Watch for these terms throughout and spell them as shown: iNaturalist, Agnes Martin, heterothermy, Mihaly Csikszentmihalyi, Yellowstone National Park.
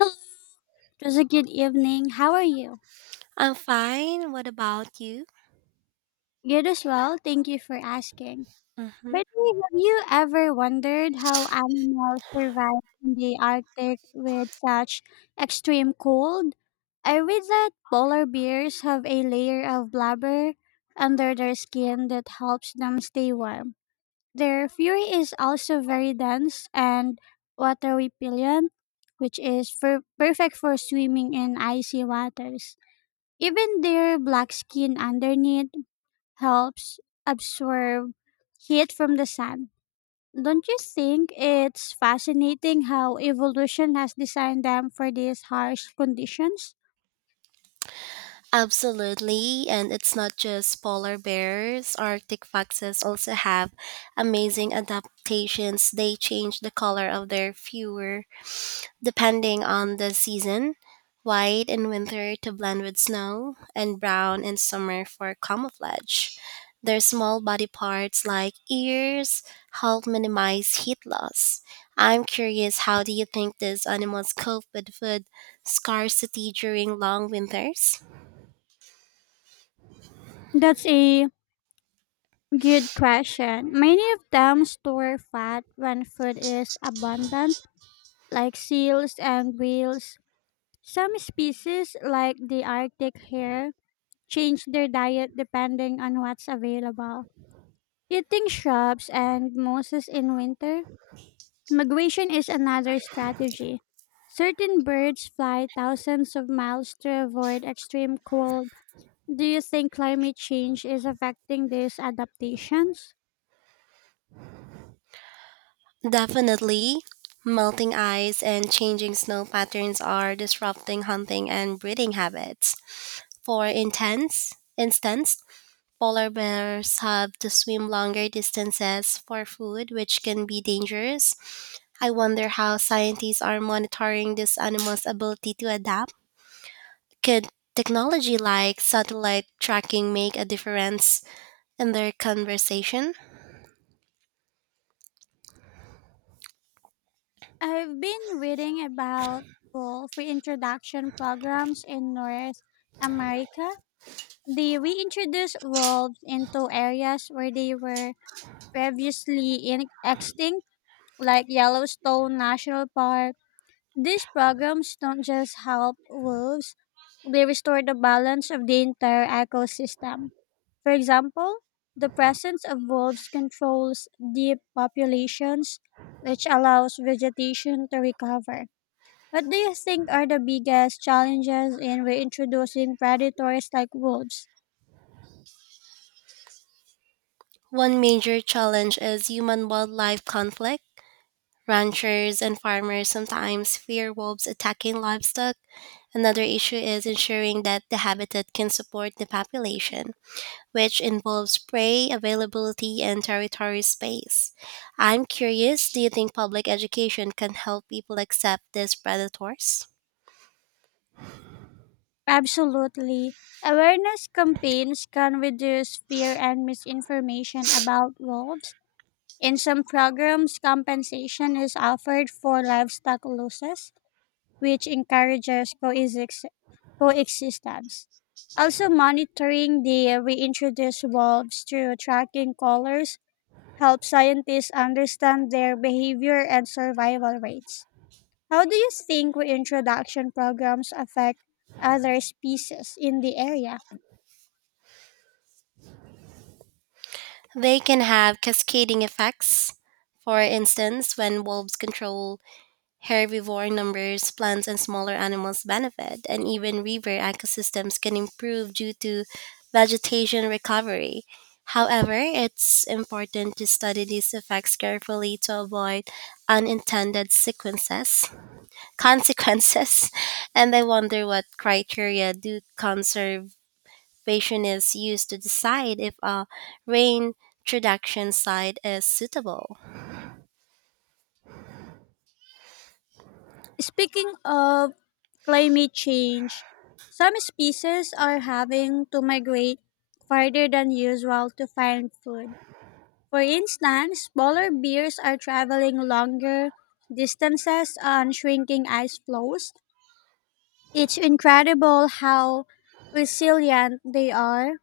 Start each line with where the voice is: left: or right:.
left: Hello, it was a good evening. How are you?
right: I'm fine. What about you?
left: Good as well. Thank you for asking.
right: Hmm.
left: By the way, have you ever wondered how animals survive in the Arctic with such extreme cold? I read that polar bears have a layer of blubber under their skin that helps them stay warm. Their fur is also very dense and water repellent, which is perfect for swimming in icy waters. Even their black skin underneath helps absorb heat from the sun. Don't you think it's fascinating how evolution has designed them for these harsh conditions?
right: Absolutely. And it's not just polar bears. Arctic foxes also have amazing adaptations. They change the color of their fur depending on the season, white in winter to blend with snow, and brown in summer for camouflage. Their small body parts, like ears, help minimize heat loss. I'm curious, how do you think these animals cope with food scarcity during long winters?
left: That's a good question. Many of them store fat when food is abundant, like seals and whales. Some species, like the Arctic hare, change their diet depending on what's available. Eating shrubs and mosses in winter? Migration is another strategy. Certain birds fly thousands of miles to avoid extreme cold. Do you think climate change is affecting these adaptations?
right: Definitely. Melting ice and changing snow patterns are disrupting hunting and breeding habits. For intense instance, polar bears have to swim longer distances for food, which can be dangerous. I wonder how scientists are monitoring these animals' ability to adapt. Could technology like satellite tracking make a difference in their conversation?
left: I've been reading about wolf reintroduction programs in North America. They reintroduce wolves into areas where they were previously extinct, like Yellowstone National Park. These programs don't just help wolves, they restore the balance of the entire ecosystem. For example, the presence of wolves controls deep populations, which allows vegetation to recover. What do you think are the biggest challenges in reintroducing predators like wolves?
right: One major challenge is human wildlife conflict. Ranchers and farmers sometimes fear wolves attacking livestock. Another issue is ensuring that the habitat can support the population, which involves prey availability and territory space. I'm curious, do you think public education can help people accept these predators?
left: Absolutely. Awareness campaigns can reduce fear and misinformation about wolves. In some programs, compensation is offered for livestock losses, which encourages coexistence. Also, monitoring the reintroduced wolves through tracking collars helps scientists understand their behavior and survival rates. How do you think reintroduction programs affect other species in the area?
right: They can have cascading effects. For instance, when wolves control herbivore numbers, plants and smaller animals benefit, and even river ecosystems can improve due to vegetation recovery. However, it's important to study these effects carefully to avoid unintended sequences. Consequences, and I wonder, what criteria do conservationists use to decide if a rain introduction site is suitable.
left: Speaking of climate change. Some species are having to migrate farther than usual to find food. For instance, polar bears are traveling longer distances on shrinking ice floes. It's incredible how resilient they are,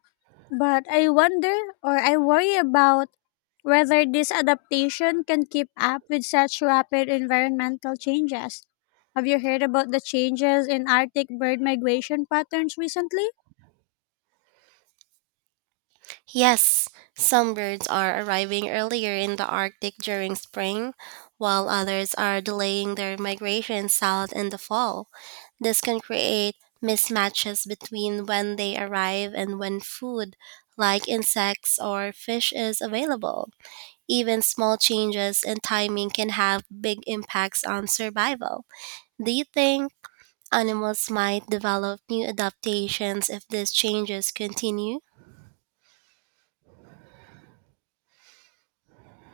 left: but I wonder, or I worry about whether this adaptation can keep up with such rapid environmental changes. Have you heard about the changes in Arctic bird migration patterns recently?
right: Yes, some birds are arriving earlier in the Arctic during spring, while others are delaying their migration south in the fall. This can create mismatches between when they arrive and when food, like insects or fish, is available. Even small changes in timing can have big impacts on survival. Do you think animals might develop new adaptations if these changes continue?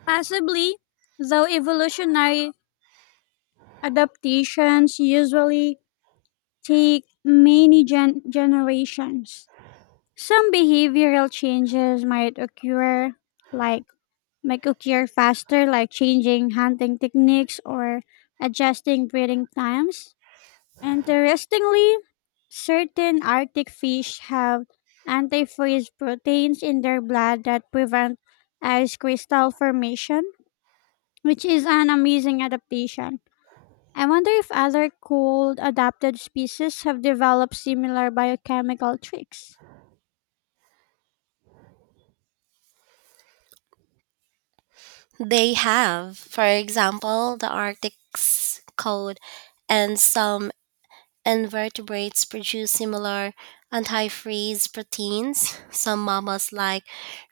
left: Possibly, though evolutionary adaptations usually take many generations. Some behavioral changes might occur, like make a cure faster, like changing hunting techniques or adjusting breeding times. Interestingly, certain Arctic fish have antifreeze proteins in their blood that prevent ice crystal formation, which is an amazing adaptation. I wonder if other cold adapted species have developed similar biochemical tricks.
right: They have. For example, the Arctic's cold and some invertebrates produce similar anti-freeze proteins. Some mammals like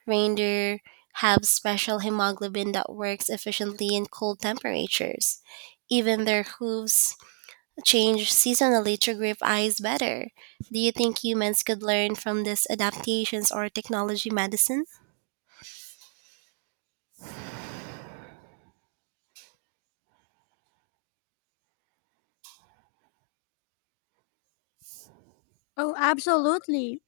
right: reindeer have special hemoglobin that works efficiently in cold temperatures. Even their hooves change seasonally to grip eyes better. Do you think humans could learn from these adaptations or technology medicine?
left: Oh, absolutely.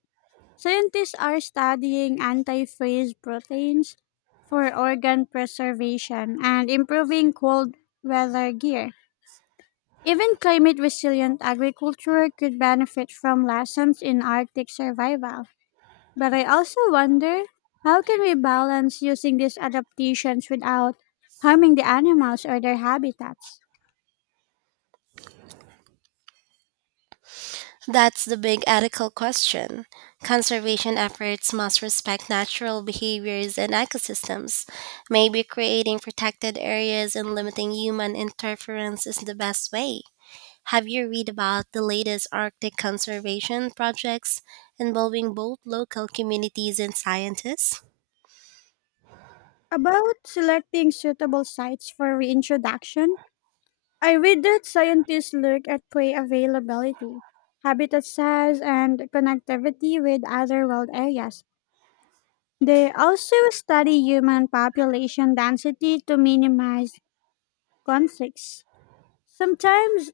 left: Scientists are studying anti-phage proteins for organ preservation and improving cold weather gear. Even climate resilient agriculture could benefit from lessons in Arctic survival. But I also wonder, how can we balance using these adaptations without harming the animals or their habitats?
right: That's the big ethical question. Conservation efforts must respect natural behaviors and ecosystems. Maybe creating protected areas and limiting human interference is the best way. Have you read about the latest Arctic conservation projects involving both local communities and scientists?
left: About selecting suitable sites for reintroduction, I read that scientists look at prey availability, habitat size, and connectivity with other wild areas. They also study human population density to minimize conflicts. Sometimes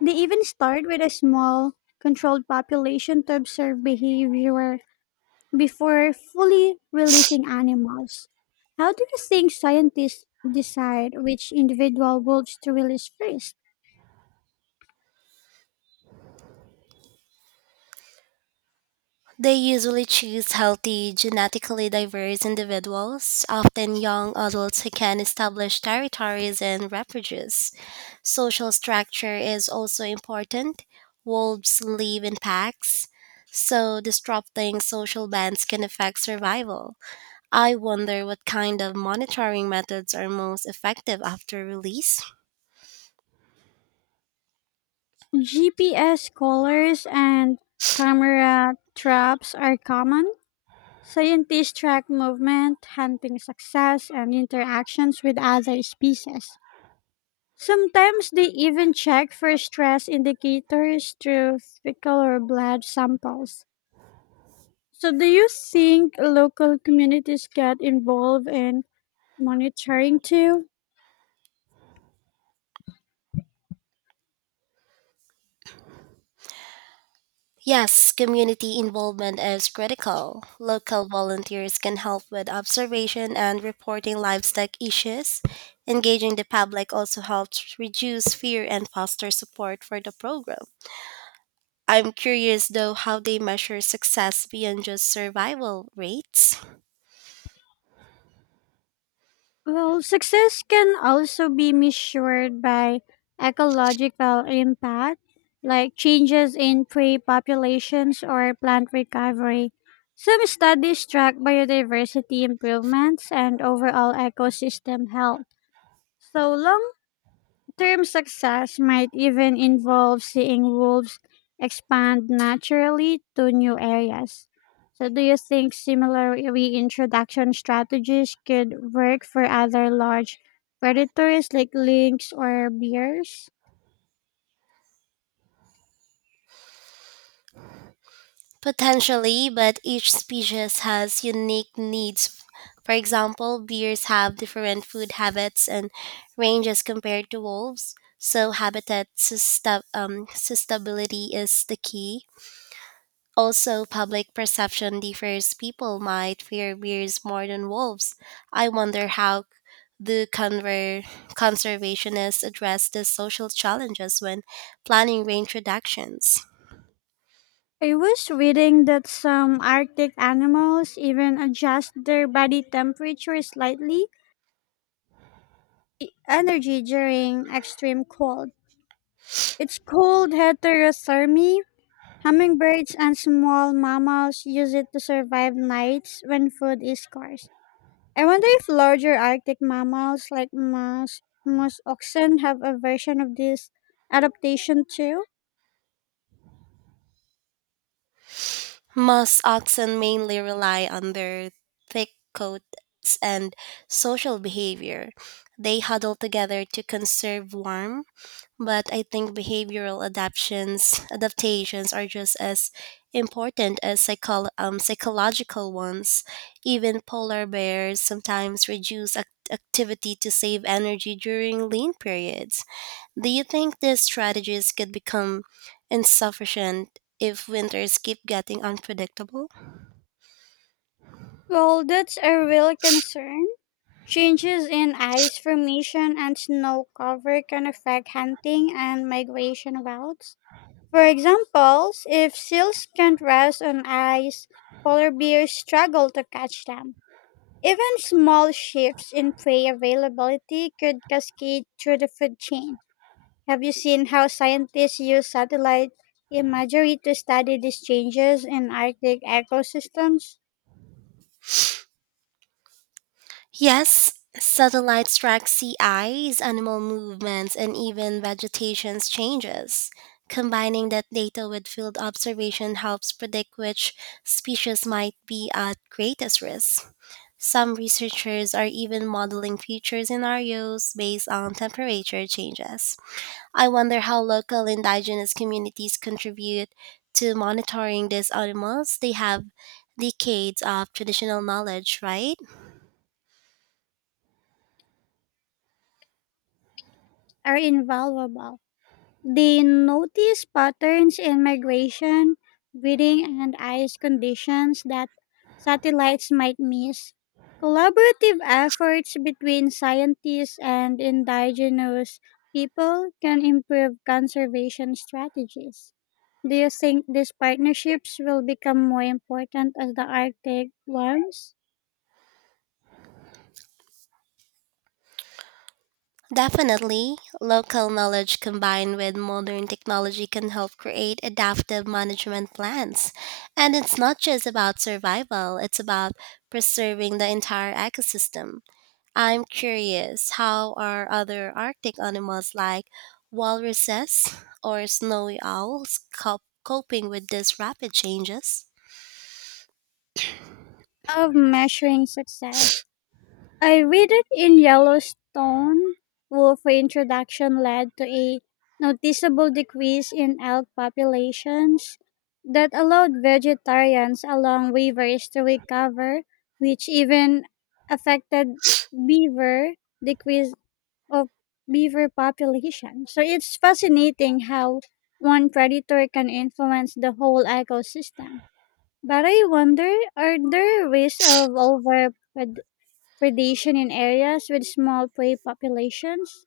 left: they even start with a small, controlled population to observe behavior before fully releasing animals. How do you think scientists decide which individual wolves to release first?
right: They usually choose healthy, genetically diverse individuals, often young adults who can establish territories and reproduce. Social structure is also important. Wolves live in packs, so disrupting social bands can affect survival. I wonder what kind of monitoring methods are most effective after release.
left: GPS collars and camera traps are common. Scientists track movement, hunting success, and interactions with other species. Sometimes they even check for stress indicators through fecal or blood samples. So, do you think local communities get involved in monitoring too?
right: Yes, community involvement is critical. Local volunteers can help with observation and reporting livestock issues. Engaging the public also helps reduce fear and foster support for the program. I'm curious though, how they measure success beyond just survival rates.
left: Well, success can also be measured by ecological impact, like changes in prey populations or plant recovery. Some studies track biodiversity improvements and overall ecosystem health. So long term success might even involve seeing wolves expand naturally to new areas. So, do you think similar reintroduction strategies could work for other large predators like lynx or bears?
right: Potentially, but each species has unique needs. For example, bears have different food habits and ranges compared to wolves, so habitat sustainability is the key. Also, public perception differs. People might fear bears more than wolves. I wonder how the conservationists address the social challenges when planning range reductions.
left: I was reading that some Arctic animals even adjust their body temperature slightly, energy during extreme cold. It's called heterothermy. Hummingbirds and small mammals use it to survive nights when food is scarce. I wonder if larger Arctic mammals like moose oxen have a version of this adaptation too.
right: Most oxen mainly rely on their thick coats and social behavior. They huddle together to conserve warmth, but I think behavioral adaptations are just as important as psychological ones. Even polar bears sometimes reduce activity to save energy during lean periods. Do you think these strategies could become insufficient if winters keep getting unpredictable?
left: Well, that's a real concern. Changes in ice formation and snow cover can affect hunting and migration routes. For example, if seals can't rest on ice, polar bears struggle to catch them. Even small shifts in prey availability could cascade through the food chain. Have you seen how scientists use satellite imagery to study these changes in Arctic ecosystems?
right: Yes, satellites track sea ice, animal movements, and even vegetation changes. Combining that data with field observation helps predict which species might be at greatest risk. Some researchers are even modeling future scenarios based on temperature changes. I wonder how local indigenous communities contribute to monitoring these animals. They have decades of traditional knowledge, right?
left: Are invaluable. They notice patterns in migration, breeding, and ice conditions that satellites might miss. Collaborative efforts between scientists and indigenous people can improve conservation strategies. Do you think these partnerships will become more important as the Arctic warms?
right: Definitely, local knowledge combined with modern technology can help create adaptive management plans. And it's not just about survival, it's about preserving the entire ecosystem. I'm curious, how are other Arctic animals like walruses or snowy owls coping with these rapid changes?
left: Of measuring success, I read it in Yellowstone. Wolf reintroduction led to a noticeable decrease in elk populations that allowed vegetarians along rivers to recover, which even affected beaver decrease of beaver population. So it's fascinating how one predator can influence the whole ecosystem. But I wonder, are there risks of over predation in areas with small prey populations.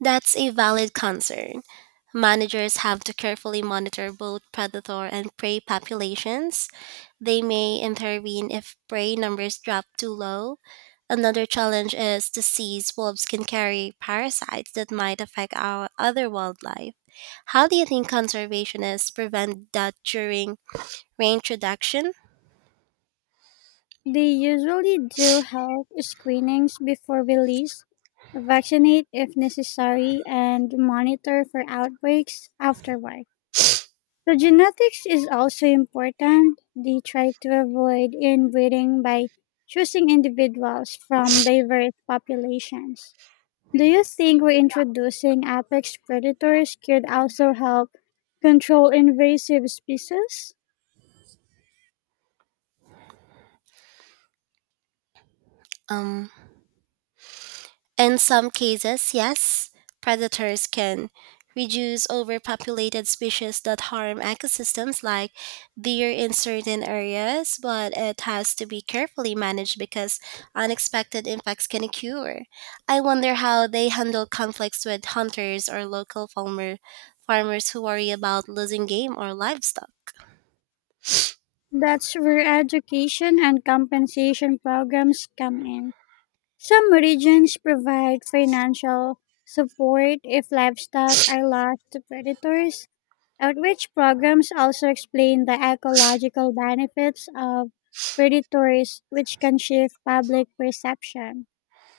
right: That's a valid concern. Managers have to carefully monitor both predator and prey populations. They may intervene if prey numbers drop too low. Another challenge is disease. Wolves can carry parasites that might affect our other wildlife. How do you think conservationists prevent that during reintroduction?
left: They usually do health screenings before release, vaccinate if necessary, and monitor for outbreaks afterward. So, genetics is also important. They try to avoid inbreeding by choosing individuals from diverse populations. Do you think reintroducing apex predators could also help control invasive species?
right: Um, in some cases, yes, predators can reduce overpopulated species that harm ecosystems like deer in certain areas, but it has to be carefully managed because unexpected impacts can occur. I wonder how they handle conflicts with hunters or farmers who worry about losing game or livestock.
left: That's where education and compensation programs come in. Some regions provide financial support if livestock are lost to predators. Outreach programs also explain the ecological benefits of predators, which can shift public perception.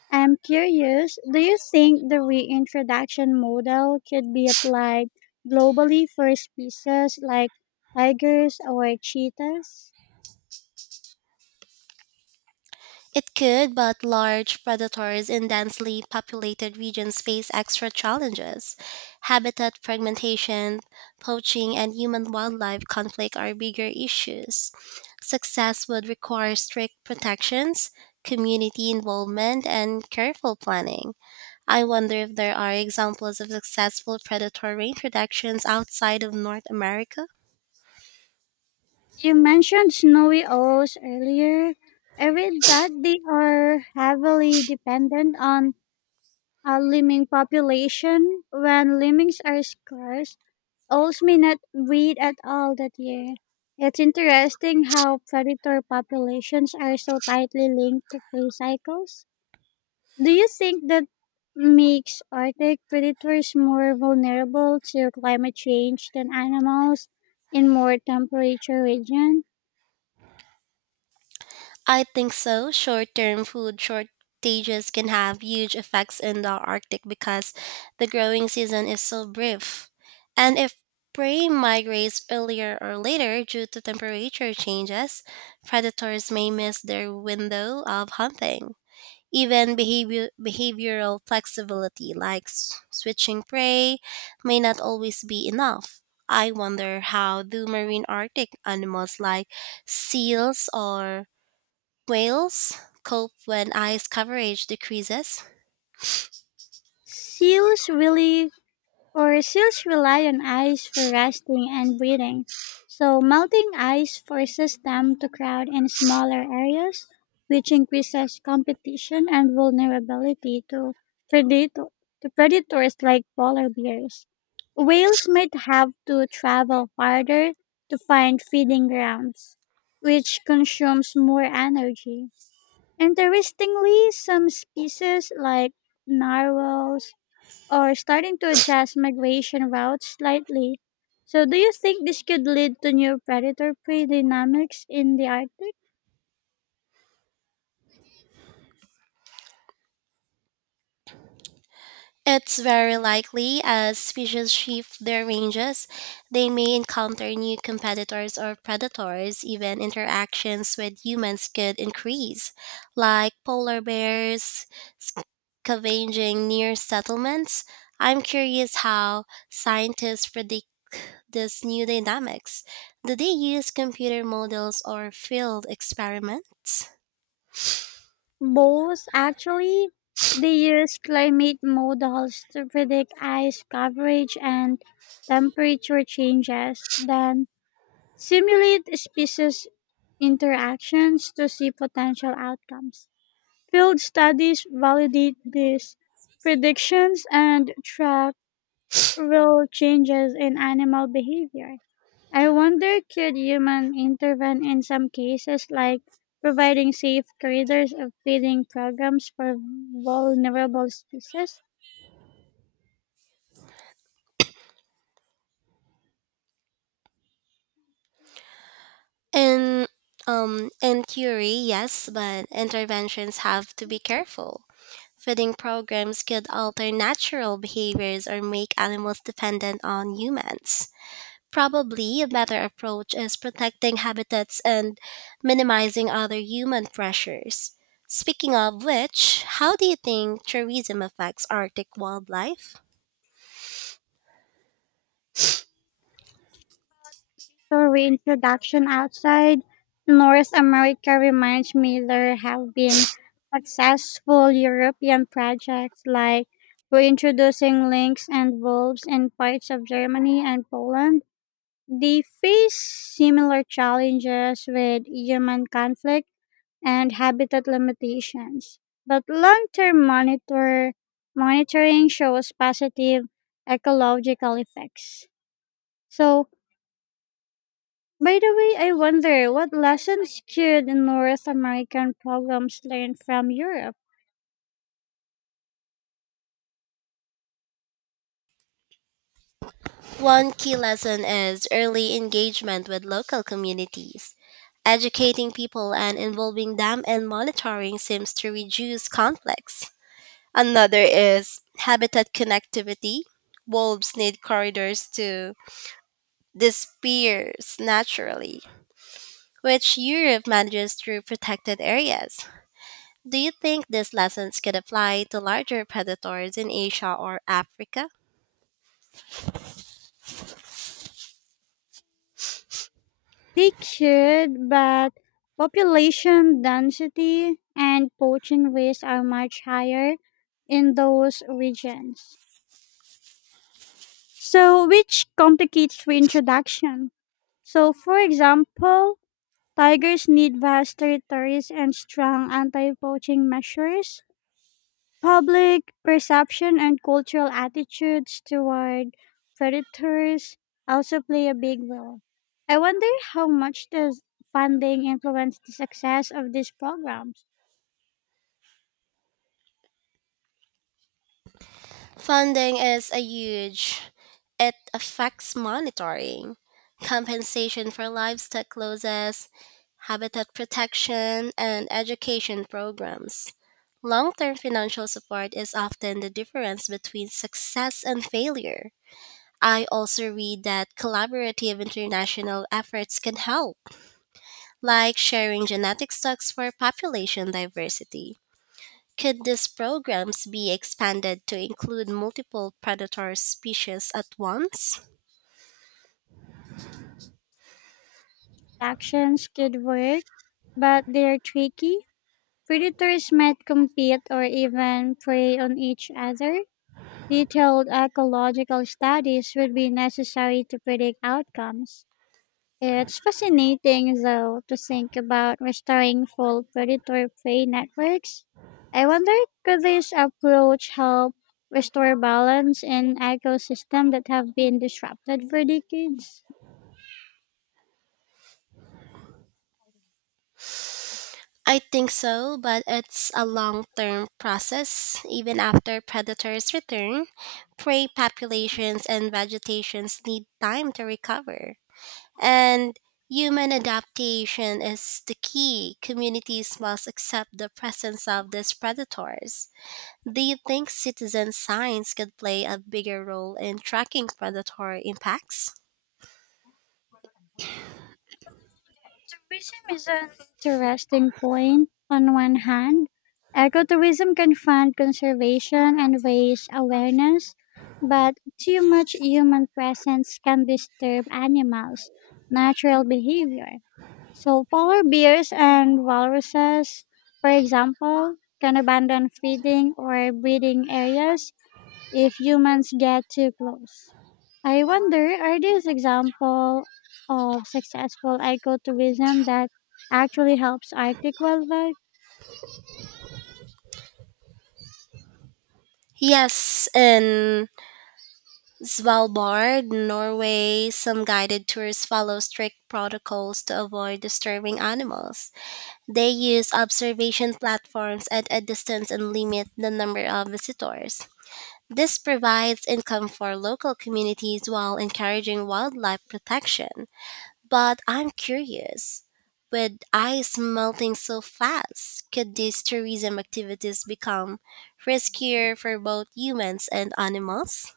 left: I'm curious, do you think the reintroduction model could be applied globally for species like tigers or cheetahs?
right: It could, but large predators in densely populated regions face extra challenges. Habitat fragmentation, poaching, and human wildlife conflict are bigger issues. Success would require strict protections, community involvement, and careful planning. I wonder if there are examples of successful predator reintroductions outside of North America?
left: You mentioned snowy owls earlier. I read that they are heavily dependent on a lemming population. When lemmings are scarce, owls may not breed at all that year. It's interesting how predator populations are so tightly linked to prey cycles. Do you think that makes Arctic predators more vulnerable to climate change than animals in more temperate regions?
right: I think so. Short term food shortages can have huge effects in the Arctic because the growing season is so brief. And if prey migrates earlier or later due to temperature changes, predators may miss their window of hunting. Even behavioral flexibility, like switching prey, may not always be enough. I wonder, how do marine Arctic animals like seals or whales cope when ice coverage decreases?
left: Seals really or Seals rely on ice for resting and breeding. So melting ice forces them to crowd in smaller areas, which increases competition and vulnerability to predator predators like polar bears. Whales might have to travel farther to find feeding grounds, which consumes more energy. Interestingly, some species like narwhals or starting to adjust migration routes slightly. So, do you think this could lead to new predator prey dynamics in the Arctic?
right: It's very likely. As species shift their ranges, they may encounter new competitors or predators, even interactions with humans could increase, like polar bears scavenging near settlements. I'm curious how scientists predict these new dynamics. Do they use computer models or field experiments?
left: Both, actually. They use climate models to predict ice coverage and temperature changes, then simulate species interactions to see potential outcomes. Field studies validate these predictions and track real changes in animal behavior. I wonder, could human intervene in some cases like providing safe corridors of feeding programs for vulnerable species?
right: And In theory, yes, but interventions have to be careful. Feeding programs could alter natural behaviors or make animals dependent on humans. Probably a better approach is protecting habitats and minimizing other human pressures. Speaking of which, how do you think tourism affects Arctic wildlife?
left: So reintroduction outside North America reminds me there have been successful European projects like reintroducing lynx and wolves in parts of Germany and Poland. They face similar challenges with human conflict and habitat limitations, but long-term monitoring shows positive ecological effects. So, by the way, I wonder what lessons could North American programs learn from Europe?
right: One key lesson is early engagement with local communities. Educating people and involving them in monitoring seems to reduce conflicts. Another is habitat connectivity. Wolves need corridors to disperse naturally, which Europe manages through protected areas. Do you think these lessons could apply to larger predators in Asia or Africa?
left: They could, but population density and poaching rates are much higher in those regions. So, which complicates reintroduction. So, for example, tigers need vast territories and strong anti poaching measures. Public perception and cultural attitudes toward predators also play a big role. I wonder, how much does funding influence the success of these programs?
right: Funding is a huge. It affects monitoring, compensation for livestock losses, habitat protection, and education programs. Long term financial support is often the difference between success and failure. I also read that collaborative international efforts can help, like sharing genetic stocks for population diversity. Could these programs be expanded to include multiple predator species at once?
left: Actions could work, but they're tricky. Predators might compete or even prey on each other. Detailed ecological studies would be necessary to predict outcomes. It's fascinating, though, to think about restoring full predator prey networks. I wonder, could this approach help restore balance in ecosystems that have been disrupted for decades?
right: I think so, but it's a long term process. Even after predators return, prey populations and vegetations need time to recover. And human adaptation is the key. Communities must accept the presence of these predators. Do you think citizen science could play a bigger role in tracking predator impacts?
left: Tourism is an interesting point. On one hand, ecotourism can fund conservation and raise awareness, but too much human presence can disturb animals' natural behavior. So, polar bears and walruses, for example, can abandon feeding or breeding areas if humans get too close. I wonder, are these examples of successful ecotourism that actually helps Arctic wildlife?
right: Yes, and Svalbard, Norway, some guided tours follow strict protocols to avoid disturbing animals. They use observation platforms at a distance and limit the number of visitors. This provides income for local communities while encouraging wildlife protection. But I'm curious, with ice melting so fast, could these tourism activities become riskier for both humans and animals?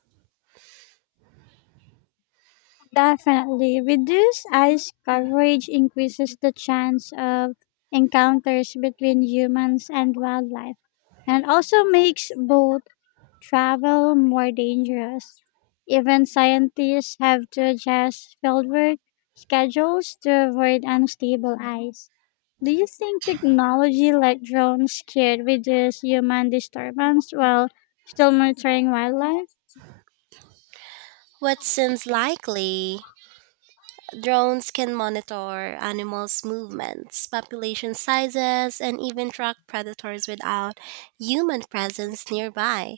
left: Definitely. Reduced ice coverage increases the chance of encounters between humans and wildlife, and also makes boat travel more dangerous. Even scientists have to adjust fieldwork schedules to avoid unstable ice. Do you think technology like drones could reduce human disturbance while still monitoring wildlife?
right: What seems likely, drones can monitor animals' movements, population sizes, and even track predators without human presence nearby.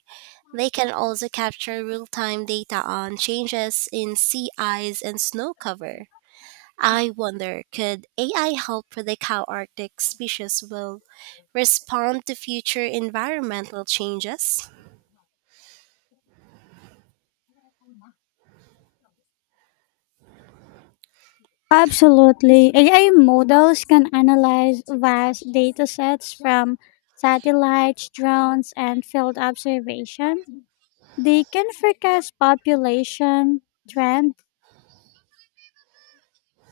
right: They can also capture real time data on changes in sea ice and snow cover. I wonder, could AI help predict how Arctic species will respond to future environmental changes?
left: Absolutely. AI models can analyze vast data sets from satellites, drones, and field observation. They can forecast population, trend,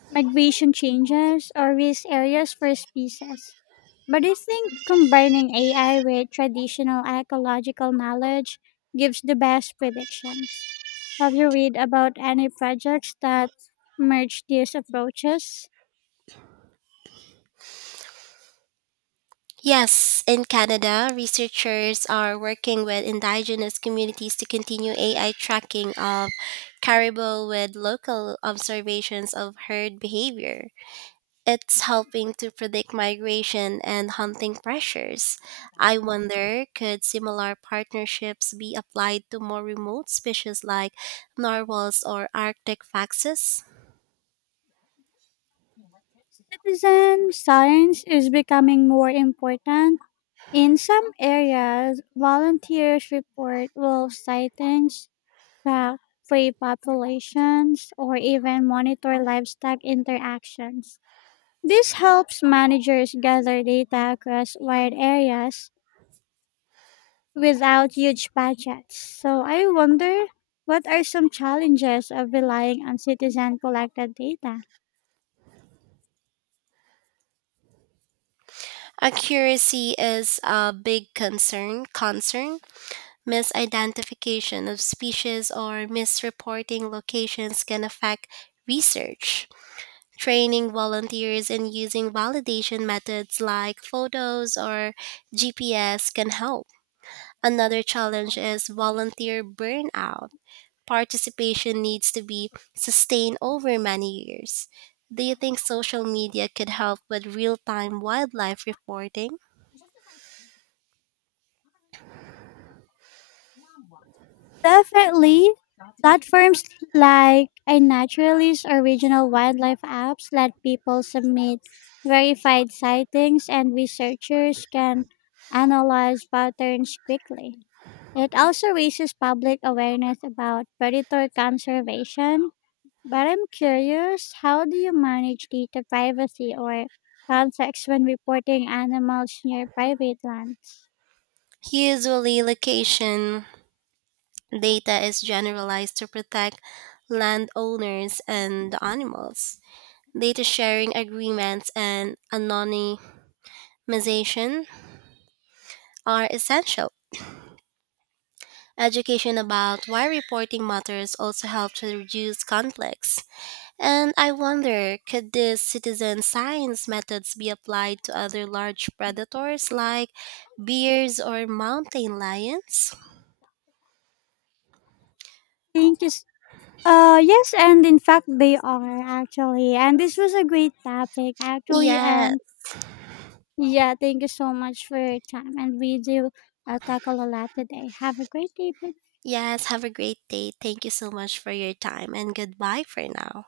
left: migration changes or risk areas for species. But I think combining AI with traditional ecological knowledge gives the best predictions. Have you read about any projects that merge these approaches?
right: Yes, in Canada, researchers are working with indigenous communities to continue AI tracking of caribou with local observations of herd behavior. It's helping to predict migration and hunting pressures. I wonder, could similar partnerships be applied to more remote species like narwhals or Arctic foxes?
left: Citizen science is becoming more important. In some areas, volunteers report wolf sightings. Track prey populations, or even monitor livestock interactions. This helps managers gather data across wide areas without huge budgets. So I wonder, what are some challenges of relying on citizen collected data?
right: Accuracy is a big concern. Misidentification of species or misreporting locations can affect research. Training volunteers and using validation methods like photos or GPS can help. Another challenge is volunteer burnout. Participation needs to be sustained over many years. Do you think social media could help with real time wildlife reporting?
left: Definitely, platforms like iNaturalist or regional wildlife apps let people submit verified sightings, and researchers can analyze patterns quickly. It also raises public awareness about predator conservation. But I'm curious, how do you manage data privacy or context when reporting animals near private lands?
right: Usually, location data is generalized to protect landowners and the animals. Data sharing agreements and anonymization are essential. Education about why reporting matters also helps to reduce conflicts. And I wonder, could these citizen science methods be applied to other large predators like bears or mountain lions?
left: Thank you. Yes, and in fact, they are actually. And this was a great topic, actually.
right: Yeah,
left: And yeah, thank you so much for your time. And we do tackle a lot today. Have a great day. Bye.
right: yes, have a great day. Thank you so much for your time and goodbye for now.